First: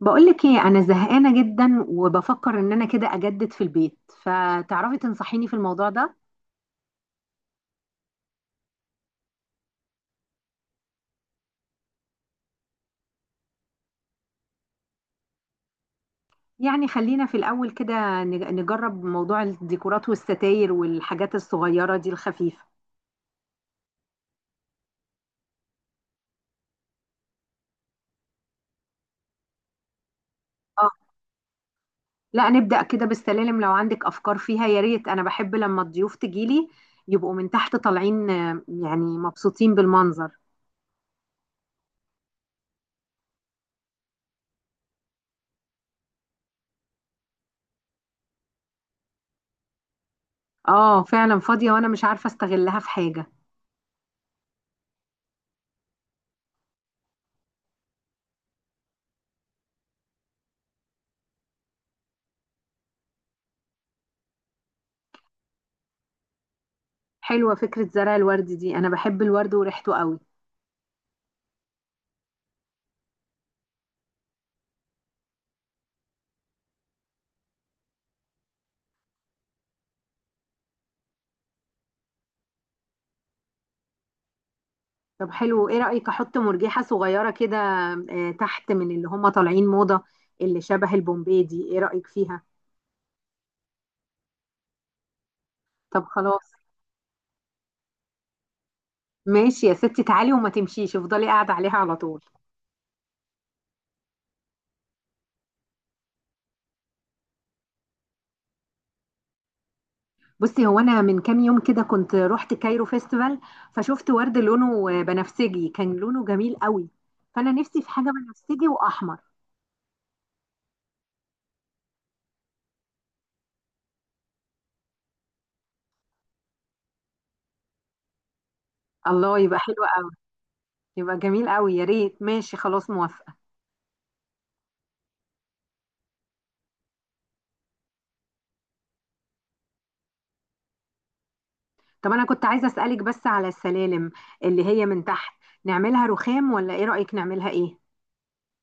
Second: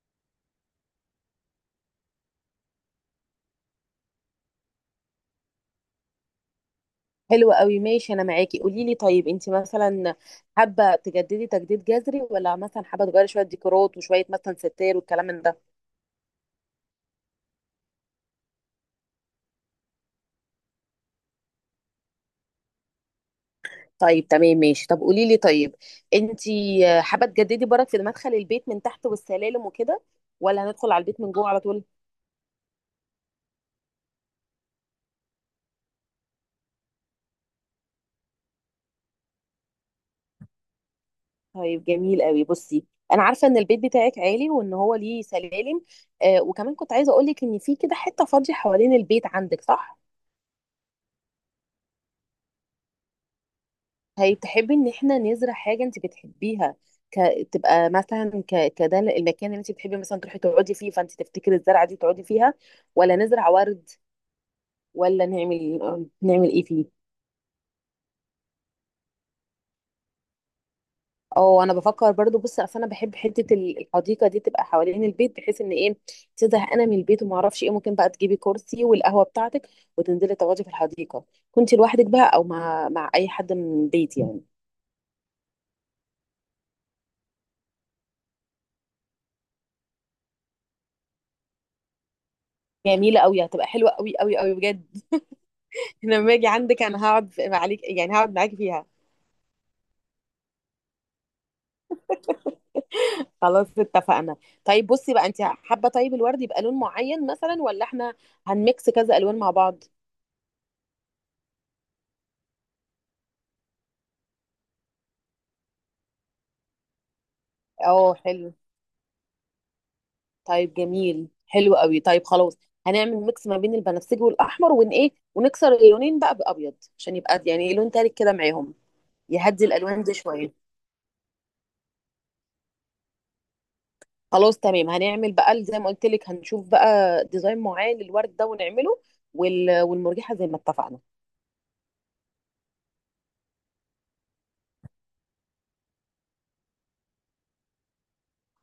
بقولك ايه؟ انا زهقانه جدا وبفكر ان انا كده اجدد في البيت، فتعرفي تنصحيني في الموضوع ده؟ حلو قوي، ماشي. انا معاكي. قولي لي، طيب انت مثلا حابه تجددي تجديد جذري ولا مثلا حابه تغيري شويه ديكورات وشويه مثلا ستاير والكلام من ده؟ يعني خلينا في الاول كده نجرب موضوع الديكورات والستاير والحاجات الصغيره دي الخفيفه. طيب تمام ماشي. طب قولي لي، طيب انت حابه تجددي برك في مدخل البيت من تحت والسلالم وكده ولا اه، هندخل على البيت من جوه على طول؟ لا، نبدا كده بالسلالم. لو عندك افكار فيها يا ريت. انا بحب لما الضيوف تجيلي يبقوا من تحت طالعين، يعني مبسوطين بالمنظر. طيب جميل قوي. بصي، انا عارفه ان البيت بتاعك عالي وان هو ليه سلالم. آه، وكمان كنت عايزه اقول لك ان في كده حته فاضيه حوالين البيت عندك، صح؟ اه فعلا فاضيه وانا مش عارفه استغلها في حاجه. هي تحبي ان احنا نزرع حاجه انت بتحبيها ك... تبقى مثلا كده المكان اللي انت بتحبي مثلا تروحي تقعدي فيه، فانت تفتكري الزرعه دي تقعدي فيها، ولا نزرع ورد، ولا نعمل ايه فيه؟ حلوه فكره زرع الورد دي، انا بحب الورد وريحته قوي. اه، انا بفكر برضو. بص، اصل انا بحب حته الحديقه دي تبقى حوالين البيت، بحيث ان ايه، تزهق انا من البيت، وما اعرفش ايه ممكن بقى تجيبي كرسي والقهوه بتاعتك وتنزلي تقعدي في الحديقه. كنت لوحدك بقى او مع اي حد من بيتي يعني. طب حلو، ايه رأيك احط مرجحة صغيرة كده، تحت، من اللي هم طالعين موضة، اللي شبه البومبي دي؟ ايه رأيك فيها؟ جميله قوي، هتبقى حلوه قوي قوي قوي بجد. طب لما خلاص. اجي عندك انا هقعد عليك، يعني هقعد معاكي فيها. ماشي يا ستي، تعالي وما تمشيش، افضلي قاعدة عليها على طول. خلاص اتفقنا. طيب بصي بقى، انت حابه طيب الورد يبقى لون معين مثلا، ولا احنا هنميكس كذا الوان مع بعض؟ بصي، هو انا من كام يوم كده كنت رحت كايرو فيستيفال، فشفت ورد لونه، بنفسجي، كان لونه جميل قوي. فانا نفسي في حاجة اه حلو. بنفسجي واحمر. طيب جميل حلو قوي، طيب خلاص هنعمل ميكس ما بين البنفسجي والاحمر ون ايه، ونكسر اللونين بقى بابيض عشان يبقى يعني لون تالت كده معاهم، الله، يبقى يهدي حلو الالوان قوي. دي شويه. يبقى جميل قوي يا ريت. ماشي، خلاص، موافقة. خلاص تمام. هنعمل بقى زي ما قلت لك، هنشوف بقى ديزاين معين للورد ده ونعمله، والمرجحه زي ما اتفقنا. طب انا كنت عايزه اسالك بس على السلالم اللي هي من تحت، نعملها رخام ولا ايه رايك نعملها ايه؟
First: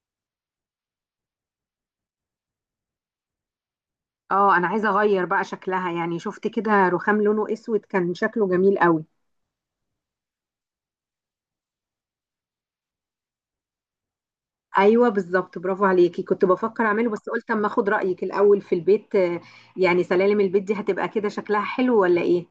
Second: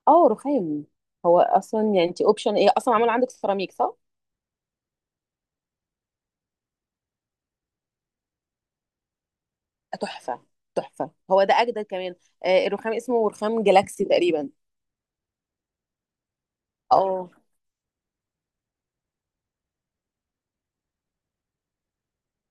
اه رخام. هو اصلا يعني انت اوبشن ايه اصلا، معمول عندك سيراميك صح؟ اه، انا عايزه اغير بقى شكلها. يعني شفت كده رخام لونه اسود كان شكله جميل قوي. تحفه. تحفه، هو ده اجدد كمان. آه، الرخام اسمه رخام جالاكسي تقريبا. ايوه بالظبط، برافو عليكي، كنت بفكر اعمله بس اه قلت اما اخد رايك الاول في البيت، يعني سلالم البيت دي هتبقى كده شكلها حلو ولا ايه؟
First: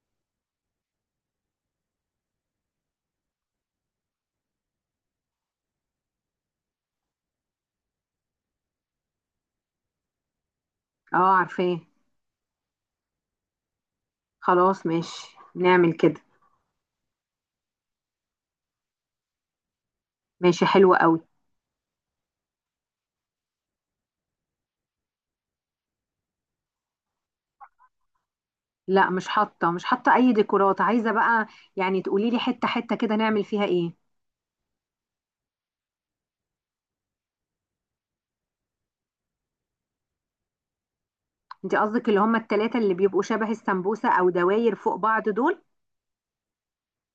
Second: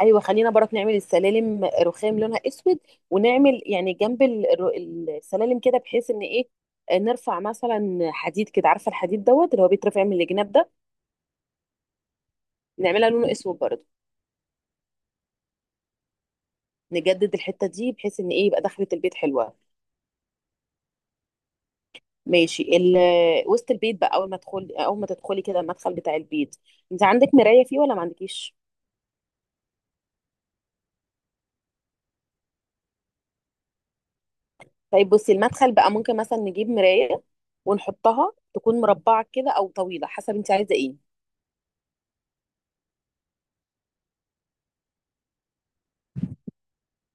ايوه، خلينا برك نعمل السلالم رخام لونها اسود، ونعمل يعني جنب السلالم كده، بحيث ان ايه، آه، نرفع مثلا حديد كده، عارفه الحديد دوت اللي هو بيترفع من الجناب ده، اه عارفاه. نعملها لونه اسود برضه. خلاص ماشي، نعمل كده. نجدد الحته دي بحيث ان ايه، يبقى دخلة البيت حلوه. ماشي حلو قوي. ماشي. وسط البيت بقى، اول ما تدخلي كده المدخل بتاع البيت، انت عندك مرايه فيه ولا ما عندكيش؟ لا مش حاطه، مش حاطه اي ديكورات. عايزه بقى يعني تقولي لي حته حته كده نعمل فيها ايه. طيب بصي، المدخل بقى ممكن مثلا نجيب مرايه ونحطها، تكون مربعه كده او طويله حسب انت عايزه ايه. انت قصدك اللي هم التلاتة اللي بيبقوا شبه السمبوسة او دواير فوق بعض دول؟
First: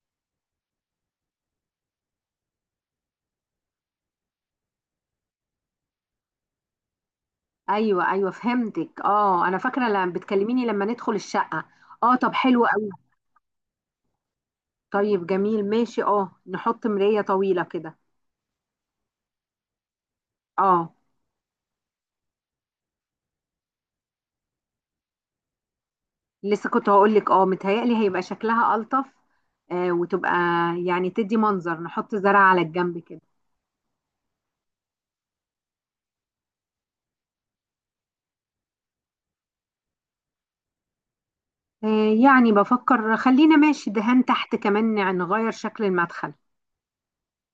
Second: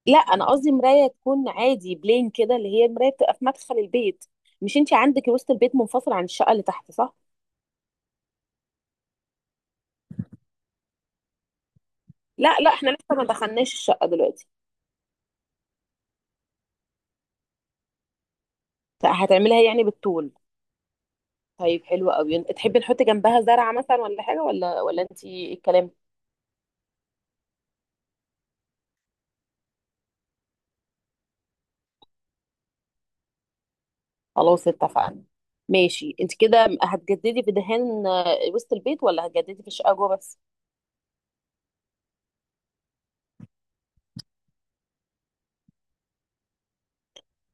لا، انا قصدي مرايه تكون عادي بلين كده، اللي هي المرايه بتبقى في مدخل البيت. مش انت عندك وسط البيت منفصل عن الشقه اللي تحت صح؟ ايوه ايوه، فهمتك. اه انا فاكرة لما بتكلميني لما ندخل الشقة. اه طب لا حلو لا، قوي. احنا لسه ما دخلناش الشقه دلوقتي. طيب جميل ماشي. اه، نحط مراية طويلة كده. هتعملها يعني بالطول؟ اه. طيب حلو قوي. تحبي نحط جنبها زرعه مثلا، ولا حاجه، ولا انت ايه الكلام؟ لسه كنت هقول لك، اه متهيألي هيبقى شكلها ألطف، آه، وتبقى يعني تدي منظر، نحط زرع على الجنب كده. خلاص اتفقنا. ماشي، انت كده هتجددي في دهان آه، وسط البيت، ولا هتجددي في الشقه جوه بس؟ آه، يعني بفكر، خلينا ماشي، دهان تحت كمان، نغير شكل المدخل.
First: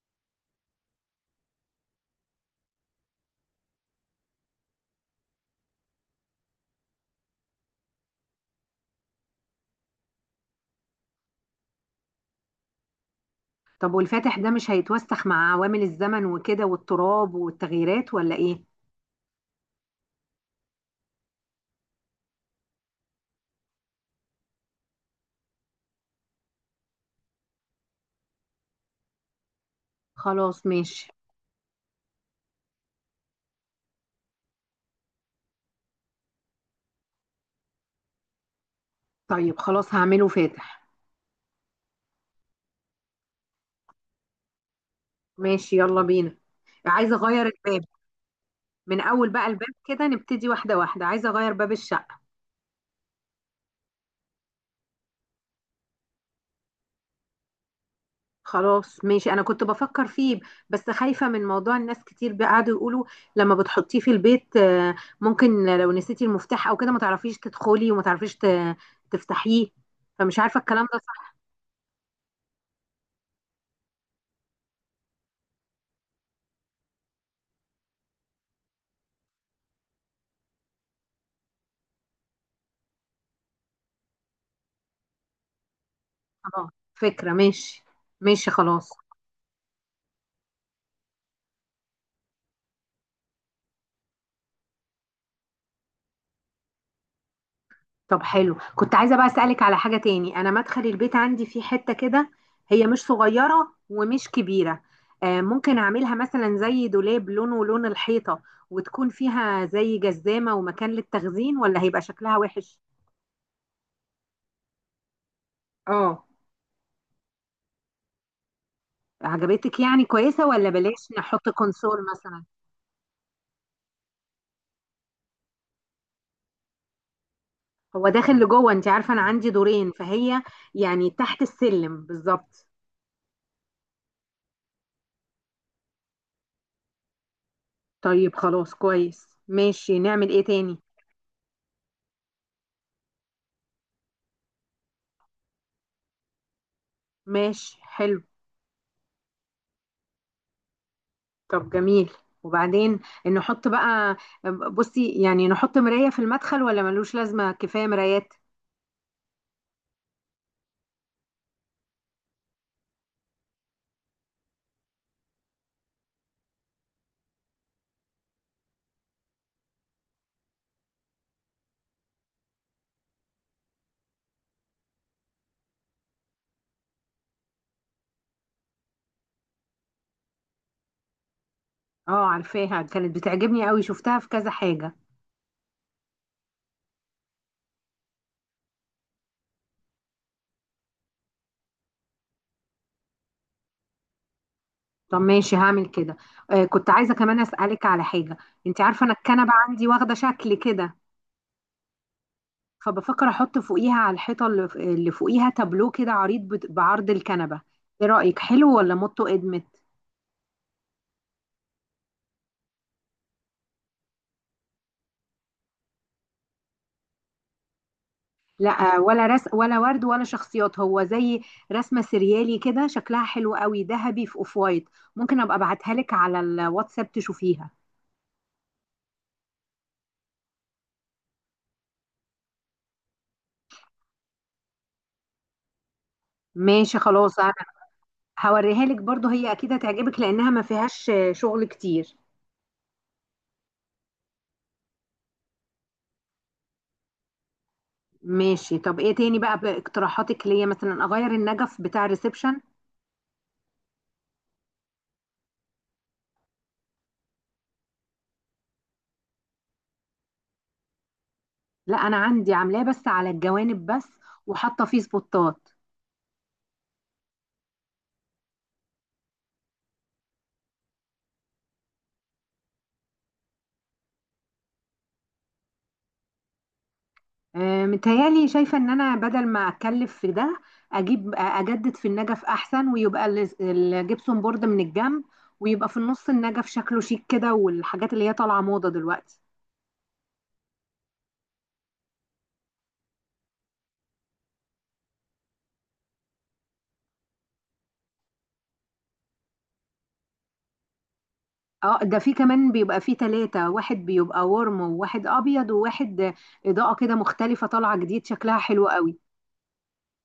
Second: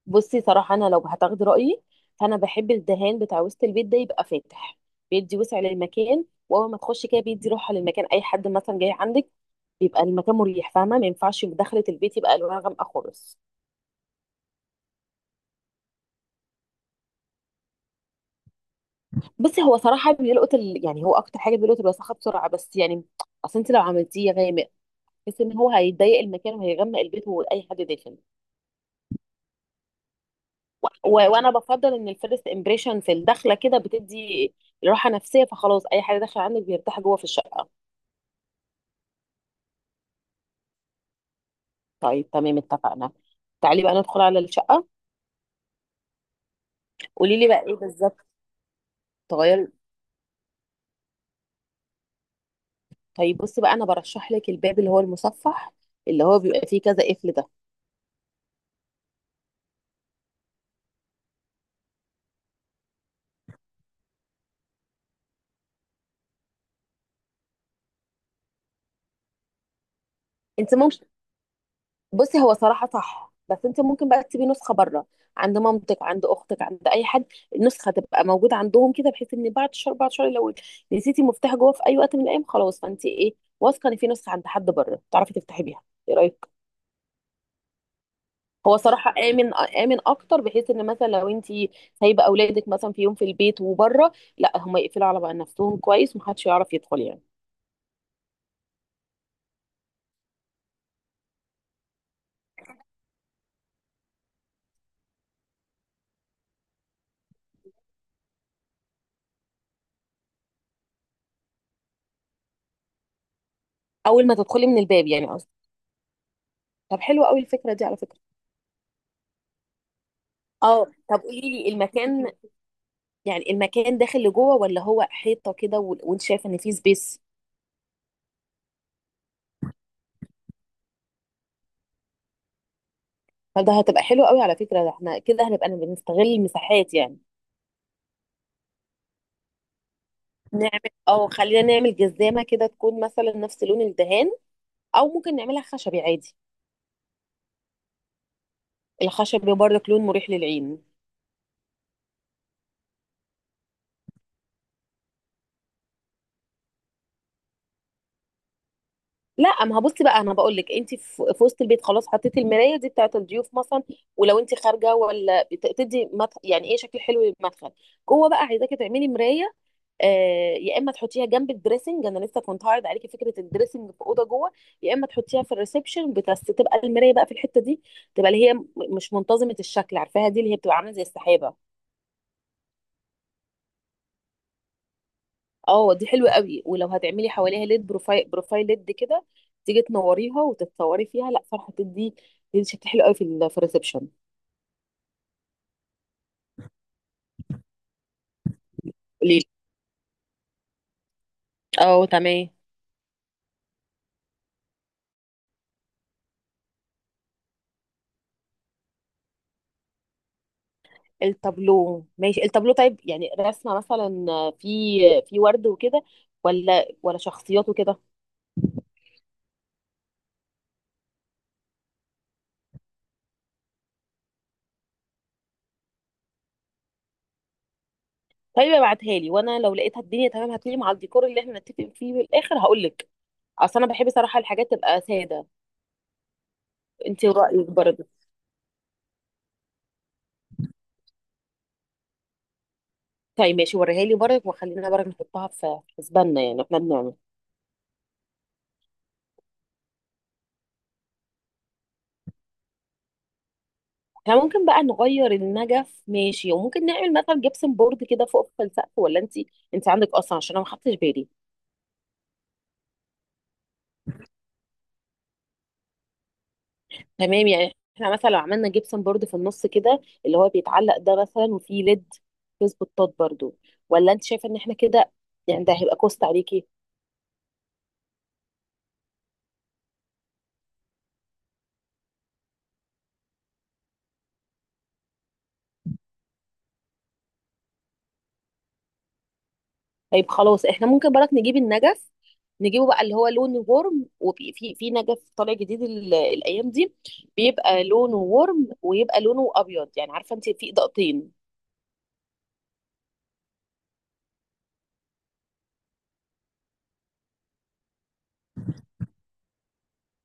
بصي، صراحه انا لو هتاخدي رايي، فانا بحب الدهان بتاع وسط البيت ده يبقى فاتح، بيدي وسع للمكان، واول ما تخشي كده بيدي راحه للمكان. اي حد مثلا جاي عندك يبقى المكان مريح، فاهمه؟ ما ينفعش دخلة البيت يبقى الوانها غامقه خالص. طب والفاتح ده مش هيتوسخ مع عوامل الزمن وكده والتراب والتغييرات ولا ايه؟ بصي، هو صراحه بيلقط يعني هو اكتر حاجه بيلقط الوساخه بسرعه، بس يعني اصل انت لو عملتيه غامق، بس ان هو هيضيق المكان وهيغمق البيت واي حد داخل. خلاص ماشي. وانا بفضل ان الفيرست امبريشن في الدخله كده بتدي راحه نفسيه، فخلاص اي حاجه داخله عندك بيرتاح جوه في الشقه. طيب خلاص، هعمله فاتح. طيب تمام اتفقنا. تعالي بقى ندخل على الشقه. ماشي يلا بينا. عايزه قولي اغير لي بقى ايه الباب. بالظبط. من اول بقى الباب تغير. كده نبتدي، واحده واحده. عايزه اغير باب الشقه. طيب بصي بقى، انا برشح لك الباب اللي هو المصفح، اللي هو بيبقى فيه كذا قفل ده. خلاص ماشي، انا كنت بفكر فيه، بس خايفه من موضوع الناس كتير بقى قعدوا يقولوا لما بتحطيه في البيت، ممكن لو نسيتي المفتاح او كده ما تعرفيش تدخلي وما تعرفيش تفتحيه. فمش عارفه انت الكلام ده ممكن، صح. بصي هو صراحة صح، بس انت ممكن بقى تسيبي نسخة بره، عند مامتك، عند اختك، عند اي حد. النسخة تبقى موجودة عندهم كده، بحيث ان بعد شهر بعد شهر لو نسيتي مفتاح جوه في اي وقت من الايام، خلاص، فانت ايه، واثقة ان في نسخة عند حد بره تعرفي تفتحي بيها. ايه رأيك؟ خلاص فكره، ماشي. ماشي هو خلاص. صراحة آمن آمن أكتر، بحيث إن مثلا لو أنت سايبة أولادك مثلا في يوم في البيت وبره، لا هما يقفلوا على بقى نفسهم كويس ومحدش يعرف يدخل يعني. طب حلو، كنت عايزة بقى أسألك على حاجة تاني. أنا مدخل البيت عندي في حتة كده، هي مش صغيرة ومش كبيرة، ممكن أعملها مثلا زي دولاب لونه لون الحيطة، وتكون فيها زي جزامة ومكان للتخزين، ولا هيبقى شكلها وحش؟ أول ما تدخلي من الباب، يعني قصدي. اه. طب حلوة أوي الفكرة دي على فكرة. عجبتك يعني، كويسة، ولا اه. بلاش طب قولي نحط لي كونسول المكان، مثلا؟ يعني المكان داخل لجوه ولا هو حيطه كده، وانت شايف ان في سبيس؟ هو داخل لجوه. انت عارفة أنا عندي دورين، فهي يعني تحت السلم بالظبط. فده هتبقى حلو قوي على فكره، ده احنا كده هنبقى بنستغل المساحات يعني. طيب خلاص كويس. ماشي نعمل ايه تاني؟ نعمل، او خلينا نعمل جزامه كده تكون مثلا نفس لون الدهان، او ممكن نعملها خشبي عادي. ماشي حلو. الخشبي برضك لون مريح للعين. طب جميل، وبعدين نحط بقى، بصي يعني نحط مراية في المدخل ولا ملوش لازمة، كفاية مرايات؟ لا، ما هبصي بقى انا بقول لك، انت في وسط البيت خلاص حطيتي المرايه دي بتاعه الضيوف مثلا. ولو انت خارجه ولا بتدي مدخل، يعني ايه شكل حلو للمدخل، جوه بقى عايزاكي تعملي مرايه، آه، يا اما تحطيها جنب الدريسنج، انا لسه كنت هعرض عليكي فكره الدريسنج في اوضه جوه، يا اما تحطيها في الريسبشن بس تبقى المرايه بقى في الحته دي، تبقى اللي هي مش منتظمه الشكل، عارفاها دي اللي هي بتبقى عامله زي السحابه. اه عارفاها، كانت بتعجبني قوي، شفتها في كذا حاجة. اه، دي حلوه قوي. ولو هتعملي حواليها ليد بروفايل بروفايل ليد كده، تيجي تنوريها وتتصوري فيها، لا صراحه تدي شكل حلو قوي في في الريسبشن. طب ماشي، هعمل كده. آه كنت عايزة كمان أسألك على حاجة. انت عارفة انا قوليلي. الكنبة عندي واخدة شكل كده، اه تمام. فبفكر احط فوقيها على الحيطة اللي فوقيها تابلو كده عريض بعرض الكنبة. ايه رأيك، حلو ولا موتو ادمت؟ التابلو ماشي، التابلو طيب يعني رسمه مثلا، في ورد وكده، ولا شخصيات وكده؟ لا، ولا رس، ولا ورد، ولا شخصيات. هو زي رسمة سريالي كده، شكلها حلو قوي، ذهبي في اوف وايت. ممكن ابقى ابعتها لك على الواتساب تشوفيها. طيب ابعتها لي، وانا لو لقيتها الدنيا تمام هتليق مع الديكور اللي احنا نتفق فيه بالاخر هقول لك. اصل انا بحب صراحه الحاجات تبقى ساده. ماشي انت خلاص. انا رايك برضه. هوريها لك برضو، هي اكيد هتعجبك لانها ما فيهاش شغل كتير. طيب ماشي، وريها لي برضك وخلينا برضك نحطها في حسباننا، يعني احنا بنعمل. ماشي. طب ايه تاني بقى باقتراحاتك ليا؟ مثلا اغير النجف بتاع الريسبشن؟ احنا ممكن بقى نغير النجف ماشي، وممكن نعمل مثلا جبسن بورد كده فوق في السقف، ولا انت عندك اصلا؟ عشان انا ما خدتش بالي. لا انا عندي عاملاه بس على الجوانب بس، وحاطه فيه سبوتات. تمام، يعني احنا مثلا لو عملنا جبسن بورد في النص كده اللي هو بيتعلق ده مثلا وفيه ليد فيس بطاط برضه، ولا انت شايفه ان احنا كده، يعني ده هيبقى كوست عليكي؟ متهيألي شايفة إن أنا بدل ما أتكلف في ده، أجيب أجدد في النجف أحسن، ويبقى الجبسون بورد من الجنب، ويبقى في النص النجف شكله شيك كده، والحاجات اللي هي طالعة موضة دلوقتي. طيب خلاص، احنا ممكن برك نجيب النجف، نجيبه بقى اللي هو لون ورم، وفي في في نجف طالع جديد الايام دي، بيبقى لونه ورم ويبقى لونه ابيض، يعني عارفه انت في اضاءتين. اه، ده في كمان بيبقى فيه تلاتة، واحد بيبقى ورم وواحد أبيض وواحد إضاءة كده مختلفة، طالعة جديد شكلها حلو قوي.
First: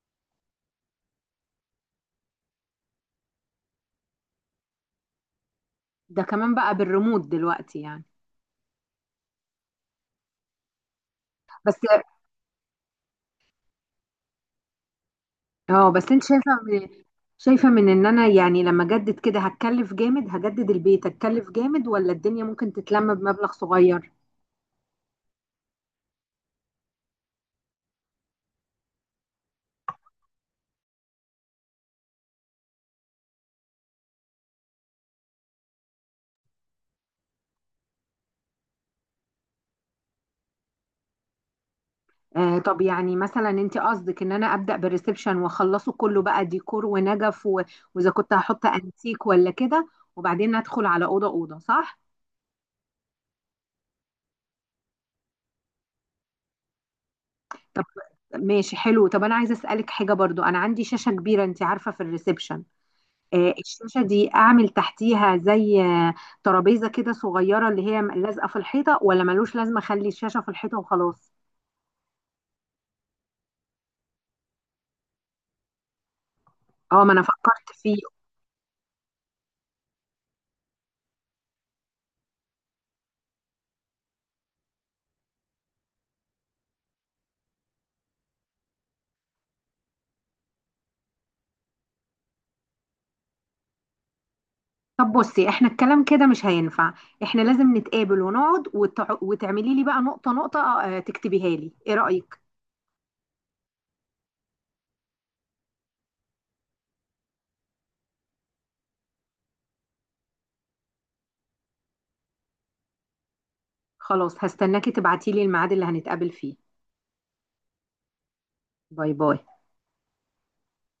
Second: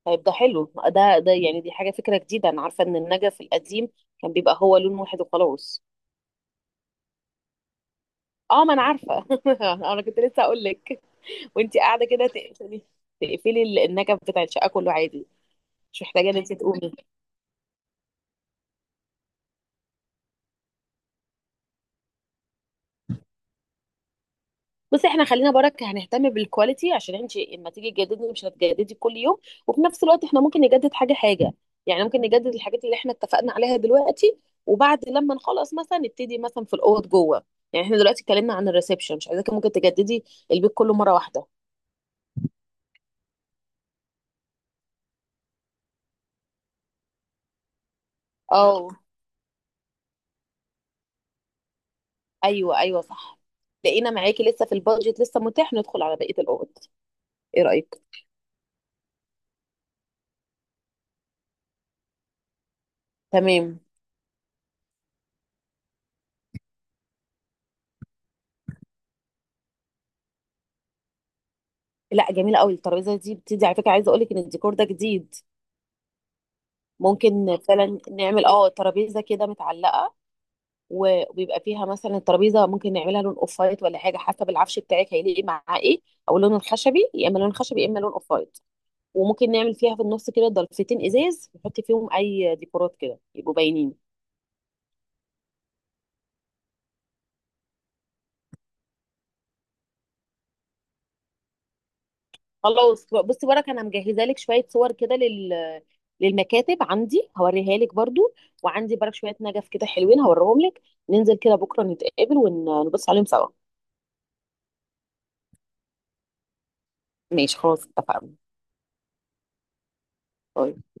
طيب ده حلو، ده يعني دي حاجه فكره جديده، انا عارفه ان النجف القديم كان بيبقى هو لون واحد وخلاص. ده كمان بقى بالريموت دلوقتي يعني. اه ما انا عارفه. انا كنت لسه اقول لك، بس. وانت قاعده كده تقفلي النجف بتاع الشقه كله عادي، اه، مش بس انت محتاجه ان شايفه انت من، تقومي. شايفه من ان انا يعني لما اجدد كده هتكلف جامد، هجدد البيت هتكلف جامد، ولا الدنيا ممكن تتلم بمبلغ صغير؟ بصي، احنا خلينا برك هنهتم بالكواليتي، عشان انت اما تيجي تجددي مش هتجددي كل يوم. وفي نفس الوقت احنا ممكن نجدد حاجه حاجه، يعني ممكن نجدد الحاجات اللي احنا اتفقنا عليها دلوقتي، وبعد لما نخلص مثلا نبتدي مثلا في الاوض جوه. يعني احنا دلوقتي اتكلمنا عن الريسبشن، مش عايزاكي ممكن تجددي البيت كله مره واحده. آه طب، يعني مثلا انت قصدك ان انا ابدا بالريسبشن واخلصه كله بقى، ديكور ونجف واذا كنت هحط اه انتيك ولا كده، وبعدين ادخل على اوضه اوضه، صح؟ ايوه ايوه صح. لقينا معاكي لسه في البادجت، لسه متاح ندخل على بقيه الاوض. ايه طب رايك؟ ماشي حلو. طب انا عايزه اسالك حاجه برضو، انا عندي شاشه كبيره انت عارفه في الريسبشن، تمام. الشاشة دي أعمل تحتيها زي، ترابيزة كده صغيرة اللي هي لازقة في الحيطة، ولا ملوش لازمة أخلي الشاشة في الحيطة وخلاص؟ لا، جميله قوي الترابيزه دي، بتدي على فكره. عايزه اقول لك ان الديكور ده جديد. اه ما أنا ممكن فكرت فيه. فعلا نعمل اه ترابيزه كده متعلقه، وبيبقى فيها مثلا. الترابيزه ممكن نعملها لون اوف وايت ولا حاجه، حسب العفش بتاعك هيليق مع ايه، او لون الخشبي، يا اما لون خشبي يا اما لون اوف وايت. وممكن نعمل فيها في النص كده ضلفتين ازاز، نحط فيهم اي ديكورات كده يبقوا باينين. طب بصي، احنا الكلام كده مش هينفع، احنا لازم نتقابل ونقعد، وتعملي لي بقى نقطة نقطة، تكتبيها لي، ايه رأيك؟ خلاص بصي بركه، انا مجهزه لك شويه صور كده للمكاتب عندي، هوريها لك برضو. وعندي برك شويه نجف كده حلوين هوريهم لك. ننزل كده بكره نتقابل ونبص عليهم سوا. خلاص، هستناكي تبعتي لي الميعاد اللي هنتقابل فيه. ماشي خلاص اتفقنا. باي باي. طيب.